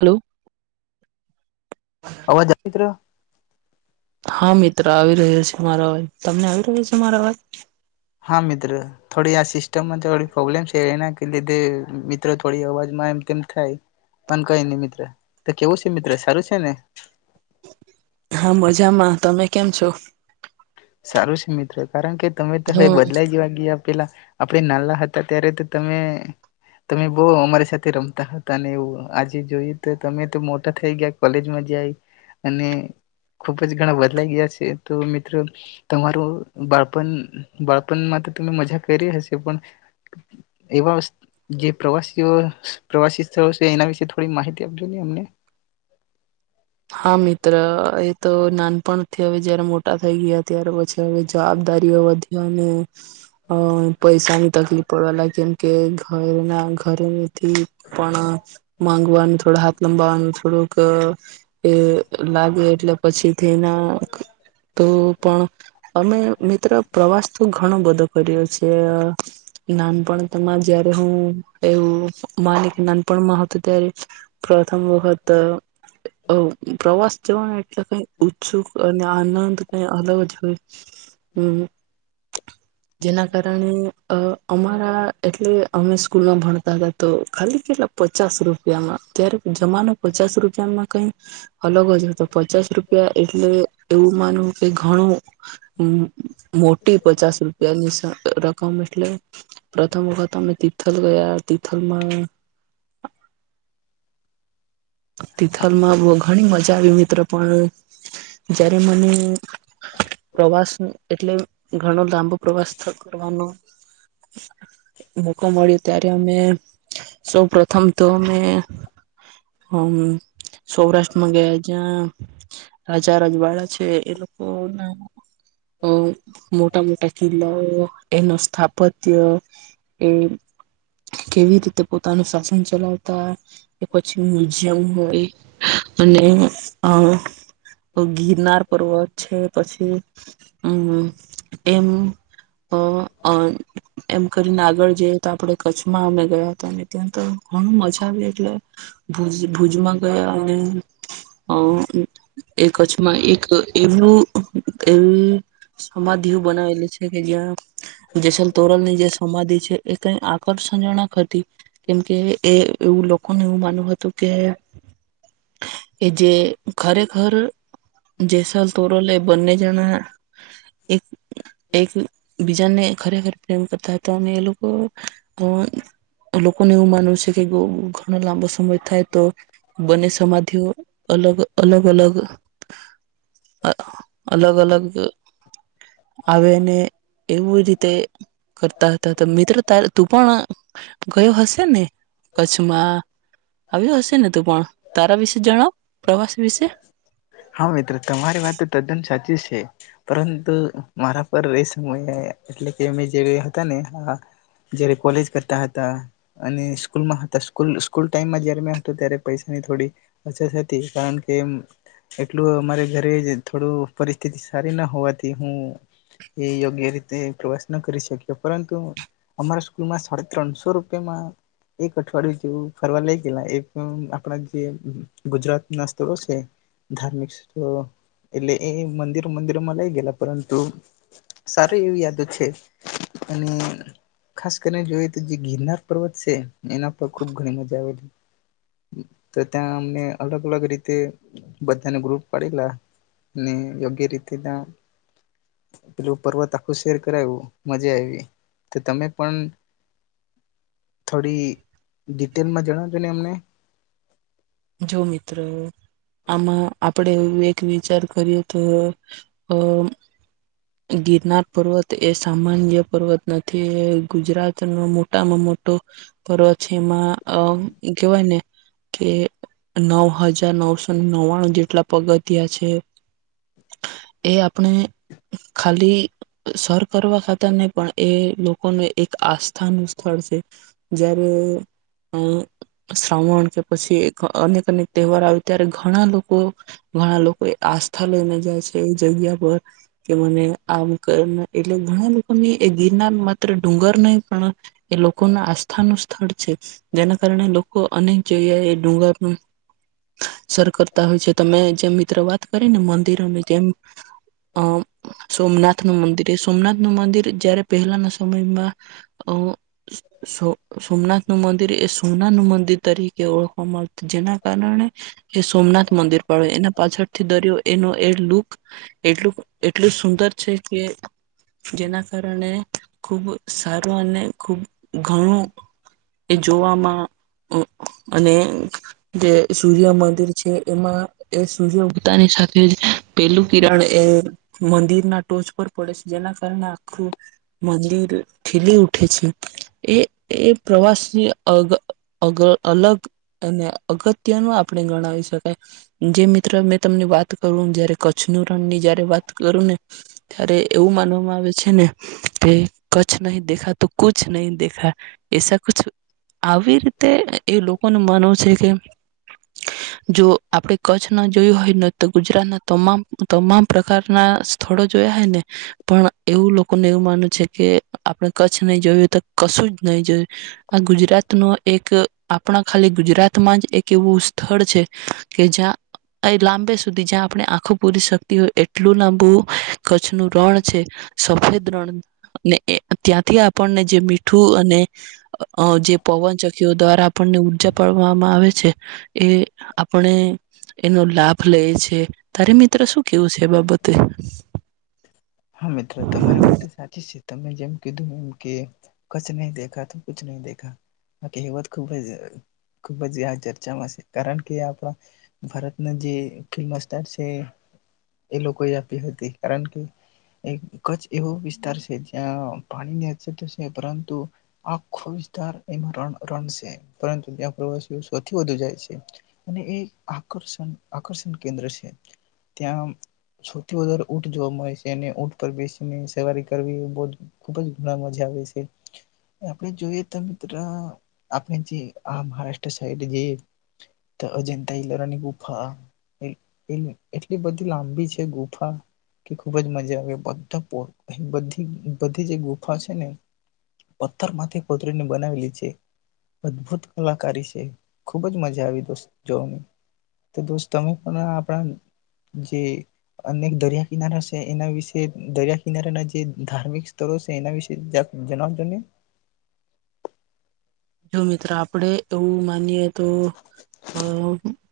Hello. અવાજ મિત્ર હા મિત્ર આવી રહ્યો છે. તમારો અવાજ તમને આવી રહ્યો છે મારા અવાજ. હા, મિત્ર. થોડી સિસ્ટમમાં પ્રોબ્લેમ છે એના લીધે મિત્રો થોડી અવાજમાં એમ કેમ થાય. પણ કઈ નને. મિત્ર તો કેવું છે. મિત્ર સારું છે ને. હા, મજામાં. તમે? કેમ છો? સારું છે, મિત્ર. કારણ કે તમે તો હવે હમ બદલા જવા ગયા. પેલા. આપણે નાના હતા ત્યારે તો તમે તમે બહુ અમારી સાથે રમતા હતા. અને એ આજે જોયએ તો તમે તો મોટા થઈ ગયા, કોલેજમાં જાય અને ખુબ જ ઘણા બદલાઈ ગયા છે, તો મિત્રો. તમારું બાળપણ બાળપણમાં તો તમે મજા કરી હશે. પણ એવા જે પ્રવાસીઓ પ્રવાસી સ્થળો છે એના વિશે થોડી માહિતી આપજો. નહીં અમને. હા, મિત્ર. તો નાનપણથી હવે જયારે મોટા થઈ ગયા ત્યારે પછી હવે જવાબદારીઓ વધી અને એ પૈસાની તકલીફ પડવા લાગી. કેમ કે ઘરના ઘરેથી પણ માંગવાનું થોડું હાથ લંબાવવાનું થોડુંક. એ. લાગે એટલે પછી. તેના. તો પણ અમે મિત્ર પ્રવાસ તો ઘણો બધો. કર્યો છે. નાનપણમાં જયારે હું એવું માની કે નાનપણમાં હતું ત્યારે પ્રથમ વખત. અ પ્રવાસ જવાનો એટલે કંઈ ઉત્સુક અને આનંદ કંઈ અલગ જ હોય. હમ. જેના કારણે. અ અમારા એટલે અમે સ્કૂલમાં ભણતા હતા. તો ખાલી કેટલા પચાસ રૂપિયામાં ત્યારે. જમાનો પચાસ રૂપિયામાં કંઈ. અલગ હો જ તો પચાસ રૂપિયા એટલે એવું માનું. કે ઘણું મોટી પચાસ રૂપિયાની રકમ એટલે પ્રથમ વખત અમે તિથલ ગયા. તિથલમાં. તિથલમાં બહુ ઘણી મજા. વિચાર્યું મિત્ર પણ. જયારે મને પ્રવાસ એટલે ઘણો લાંબો પ્રવાસ. કરવાનું. મોકો મળ્યો ત્યારે અમે સૌ પ્રથમ તો અમે. હું સૌરાષ્ટ્ર માં ગયા, જ્યાં. રાજા રજવાળા છે એ લોકો. બ ના [unintelligible] અ મોટા મોટા કિલ્લા. એનું સ્થાપત્ય એ કેવી રીતે પોતાનું શાસન ચલાવતા એ પછી. મ્યુઝિયમ હોય અને અ ગિરનાર પર્વત છે. પછી અમ એમ એમ કરીને આગળ જઈ. તો આપણે કચ્છમાં અમે ગયા હતા અને ત્યાં તો ઘણું મજા આવી, એટલે. ભ ભુજમાં ગયા અને અ એ કચ્છમાં એક એલું એ. સમાધિઓ બનાવેલી છે. કે જ્યાં જેસલ તોરલ ની જે સમાધિ છે એ કઈ આકર્ષણજનક હતી કેમકે એ એવું લોકોને એવું માનવુ હતું. કે એ જે ખરેખર જેસલ તોરલ એ બંને જણા એક-એક બીજાને ખરેખર પ્રેમ કરતા તો એ લોકો લોકોને એવું માનવું છે કે ઘણા લાંબો સમય થાય તો બંને સમાધિઓ અલગ-અલગ-અલગ અલગ-અલગ આવેને એવું રીતે કરતા હતા મિત્ર તારે તું પણ ગયો હશે ને કચ્છમાં આવ્યો હશે ને તું પણ તારા વિશે જણાવ પ્રવાસ વિશે હા મિત્ર તમારી વાત તો તદ્દન સાચી છે. પરંતુ મારા પર એ સમય એટલે કે મે જે હતા ને જારે કોલેજ કરતા હતા અને સ્કૂલમાં હતા ટાઈમમાં જારે મે ત્યારે પૈસાની થોડી અછત હતી કારણ કે એટલું અમારે ઘરે થોડું પરિસ્થિતિ સારી ના હોવાથી હું એ યોગ્ય રીતે પ્રવાસ ન કરી શક્યો પરંતુ અમારા સ્કૂલમાં સાડા ત્રણસો રૂપિયામાં એક અઠવાડિયું જેવું ફરવા લઈ ગયેલા એ આપણા જે ગુજરાત ના સ્થળો છે ધાર્મિક સ્ એટલે એ મંદિરો મંદિરોમાં લઈ ગયલા પરંતુ સાર એવી યાદો છે અને ખાસ કરીને જોઈએ તો જે ગિરનાર પર્વત છે એના પર ખુબ ઘણી મજા આવેલી તો ત્યાં અમને અલગ અલગ રીતે બધાને ગ્રુપ પાડેલા યોગ્ય રીતે ત્યાં પેલું પર્વત આખું શેર કરાવું મજા આવી તો તમે પણ થોડી ડિટેલમાં જણાવજો ને અમને જો મિત્ર આમાં આપણે એક વિચાર કરીએ તો અ ગિરનાર પર્વત તો એ સામાન્ય પર્વત નથી એ ગુજરાતનો મોટામાં મોટો કર છે એમાં અ એકે ભને કે [inaudible] નવ હજાર નવસો નવ્વાણું જેટલા પગથિયા છે એ આપણે ખાલી સર કરવા ખાતા નહી પણ એ લોકોનું એક આસ્થાનું સ્થળ છે જયારે અ શ્રાવણ કે પછી ક તહેવાર આવે ત્યારે ઘણા લોકો ઘણા લોકો એ આસ્થા લઈને જાય છે એ જગ્યા પર કે મને આમ કર એટલે ઘણા લોકોને એ ગીરના મા ડુંગર નહીં પણ એ લોકો ના આસ્થા ન થર્ડ છે જેના કારણે લોકો અને ચયા એ ડુંગા હું સર કરતા હોય છે તમે જેમ મિત્ર વાત કરી ને મંદિર અને જે અ સોમનાથ નું મંદિર એ સોમનાથ નું મંદિર જયારે પહેલાના તમાં અ સો સોમનાથ નું મંદિર એ સોના નું મંદિર તરીકે ઓળખવામાં આવત જેના કારણે એ સોમનાથ મંદિર પાડ્યું એના પાછળ થી દરિયો એનો એ લુક એટલું એટલું સુંદર છે કે જેના કારણે ખુબ સારું અને ખૂબ ઘણું એ જોવામાં અને જે સૂર્ય મંદિર છે એમાં એ સૂર્ય ઉગતાની સાથે જ પેલું કિરણ એ મંદિર ના ટોચ પર પડે છે જેના કારણે આખું મંદિર ખલી ઉઠ ઉઠે છે એ એ પ્રવાસ ની અ અગ અલગ અને અગત્ય ન આપણે ગણાવી શકાય જે મિત્ર મેં તમને વાત કરું જય કચ્છનું રણની જયારે વાત કરું ને ત્યારે એવું માનવામાં આવે છે ને કે કચ્છ નહી દેખા તો કછ નહીિ દેખા એસક આવી રીતે એ લોકોનું માનવું છે કે [inaudible] જો આપડે કચ્છ ન જોયું હોય તો ગુજરાતના તમામ તમામ પ્રકારના સ્થળો જોયા હય ને પણ એવું લોકોને એવું માનું છે કે આપણે કચ્છ નહી જોયું તો કશું જ નહીં જોયું આ ગુજરાત ન એક આપણા ખાલી ગુજરાતમાં જ એક એવું સ્થળ છે કે જ્યાં અ લાંબે સુધી જ્યાં આપણે આખું પુષો એટલું લાંબુ કચ્છ નું રણ છે સફેદ રણ અને ત્યાંથી આપણને જે મીઠું અને જે પવન ચકીઓ દ્વારા આપણને ઉર્જા પાડવામાં આવે છે છે એ આપણે એનો લાભ લઈએ છે તારે મિત્ર શું કેવું છે એ બાબતે હા મિત્રો તમારી વાત સાચી છે તમે જેમ કીધું એમ કે કછ નહી દેખા તો ક નહી દેખા બાકીત ખુબ જ ખુબ જ ચર્ચામાં છે કારણ કે ભારતના જે ફમ સ્ છે એ લોકોએ આપી હતી કારણ કે કચ્છ એવો વિસ્તાર છે જ્યાં પાણીની અછત છે પરંતુ આખો વિસ્તાર એમાં રણ છે પરંતુ ત્યાં પ્રવાસીઓ સૌથી વધુ જાય છે આકર્ષણ કેન્દ્ર છે ત્યાં સૌથી વધારે ઊંટ જોવા મળે છે અને ટ પર બેસીને સવારી કરવી બ ખુબ જ ઘણા મજા આવે છે આપણે જોઈએ તો મિત્ર આપણે જે આ મહારાષ્ટ્ર સા જે અજતાલરાની ગુફા એટલી બધી લાંબી છે ગુફા કે ખુબ જ મજા આવે બધા બધ બધી જે ગુફા છે ને પથ્થર માંથી કોતરીને બનાવેલી છે અદભુત કલાકારી છે ખુબ જ મજા આવી દોસ્ જોને તો દોસ્ તમે પણ આપણા જે અનેક દરિયા કિનારા છે એના વિશે દરિયા કિનારાના જે ધાર્મિક સ્થળો છે એના વિશે જણાવજો ને જો મિત્રો આપડે એવું માનીએ તો અ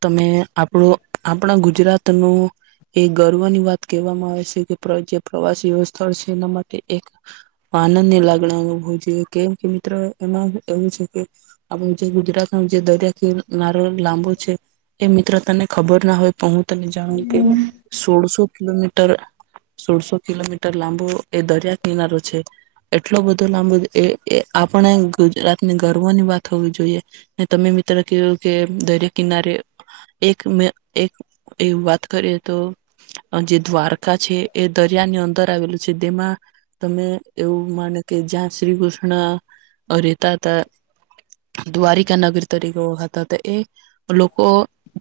તમે આપણો આપણા ગુજરાતનું એ ગર્વ ની વાત કહેવામાં આવે છે કે જે પ્રવાસીઓ સ્થળ છે એના માટે એક આનંદ ની લાગણી અનુભવ જોઈ કેમ કે મિત્રો એમાં એવું છે કે આપણું જે ગુજરાત ન જે દરિયા કિનારો લાંબો છે એ મિત્ર તને ખબર ના હોય પહંચલી જાઉ કે ોળશો કિલોમીટર ોળશો કિલોમીટર લાંબો એ દરિયા કિના ર એટલો બધો લાંબુ આપણે ગુજરાત ગર્વ ની વાત હોવી જોઈએ તમે મિત્ર કું કે દરિયા કિનારે એક મે એક એ વાત કરીએ તો જે દ્વારકા છે એ દરિયાની અંદર આવેલું છે તેમાં તમે એવું માને કે જ્યાં શ્રી કૃષ્ણ ણ, અરે તરતા. દ્વારિકા નગરી તરીકે ઓળખાતા હતા એ લોકો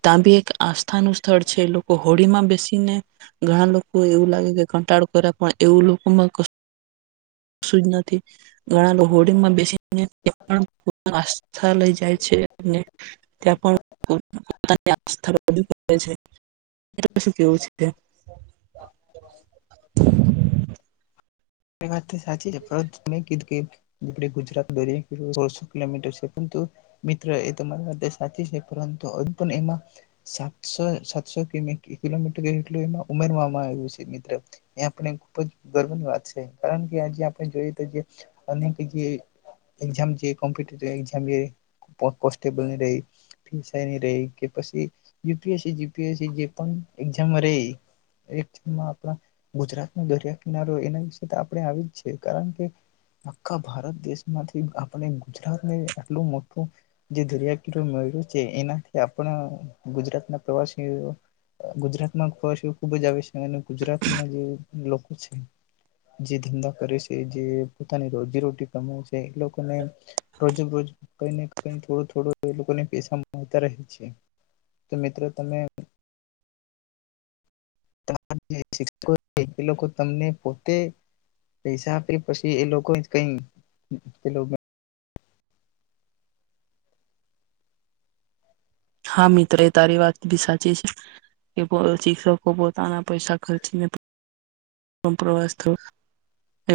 તાંબી એક આસ્થાનું સ્થળ છે. એ લોકો હોળી માં બેસીને ઘણા લોકો એવું લાગે કે કંટાળો કર્યા પણ એવું લોકોમાં [unintelligible] જ નથી. ઘણા લોક હોડીમાં બેસીન [inaudible] આસ્થા લઈ જાય છે અને ત્યાં પણ પોતપોતા [unintelligible] [inaudible] એ વાત તો સાચી છે પરંતુ મે કીધું કે ગુજરાત દરિયો સોળસો કિલોમીટર છે, પરંતુ મિત્ર એ તમારી વાત સાચી છે પરંતુ હજુ પણ એમાં સાતસો સાતસો કિલોમીટર એટલું એ ઉમેરવામાં આવ્યું છે મિત્ર એ આપ ખુબ જ ગર્વની વાત છે. કારણ કે આજે આપણે જોઈએ તો જે અનેક એવી એકઝામ છે, કોમ્પિટિટીવ એકઝામ જે. પોસ્ટ [unintelligible] ની રહી, પી એસ આઈ ની રહિ, કે પછી U P S C, G P S C. જે પણ એક્ઝામ રહી એમાં આપણ ગુજરાત દરિયા કિનારો એના આપણે આવી જ છે. કારણ કે આખા ભારત દેશમાંથી આપણે ગુજરાતને આટલું મોટું જે દરિયા કિનારુ મળ્યું છે, એનાથી આપણા ગુજરાત ના પ્રવાસીઓ ગુજરાતમાં પ્રવાસીઓ ખુબ જ આવે છે અને ગુજરાતના જે લોકો છે જે ધંધા કરે છે, જે પોતાની રોજીરોટી કમા છે એ લોકોને રોજબજ કઈ ને કઈ થોડું થોડું એ લોકોને પૈસા મળતા રહે છે. તો મિત્ર તમે તમારા જે શિક્ષકો એ લોકો તમને પોતે પૈસા આપે પછી એ લોકો કઈ એ લોકો હા મિત્ર એ તારી વાત ભી સાચી છે. કે શિક્ષકો પોતાના પૈસા ખર્ચીને પ્રવાસ તો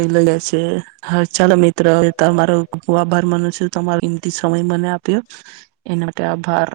એ લઇ જાય છે. હા ચાલો મિત ત્ર, તમારો ખુબ ખુબ આભાર માનું છું. તમારો કિંમતી સમય મને આપ્યો એના માટે આભાર.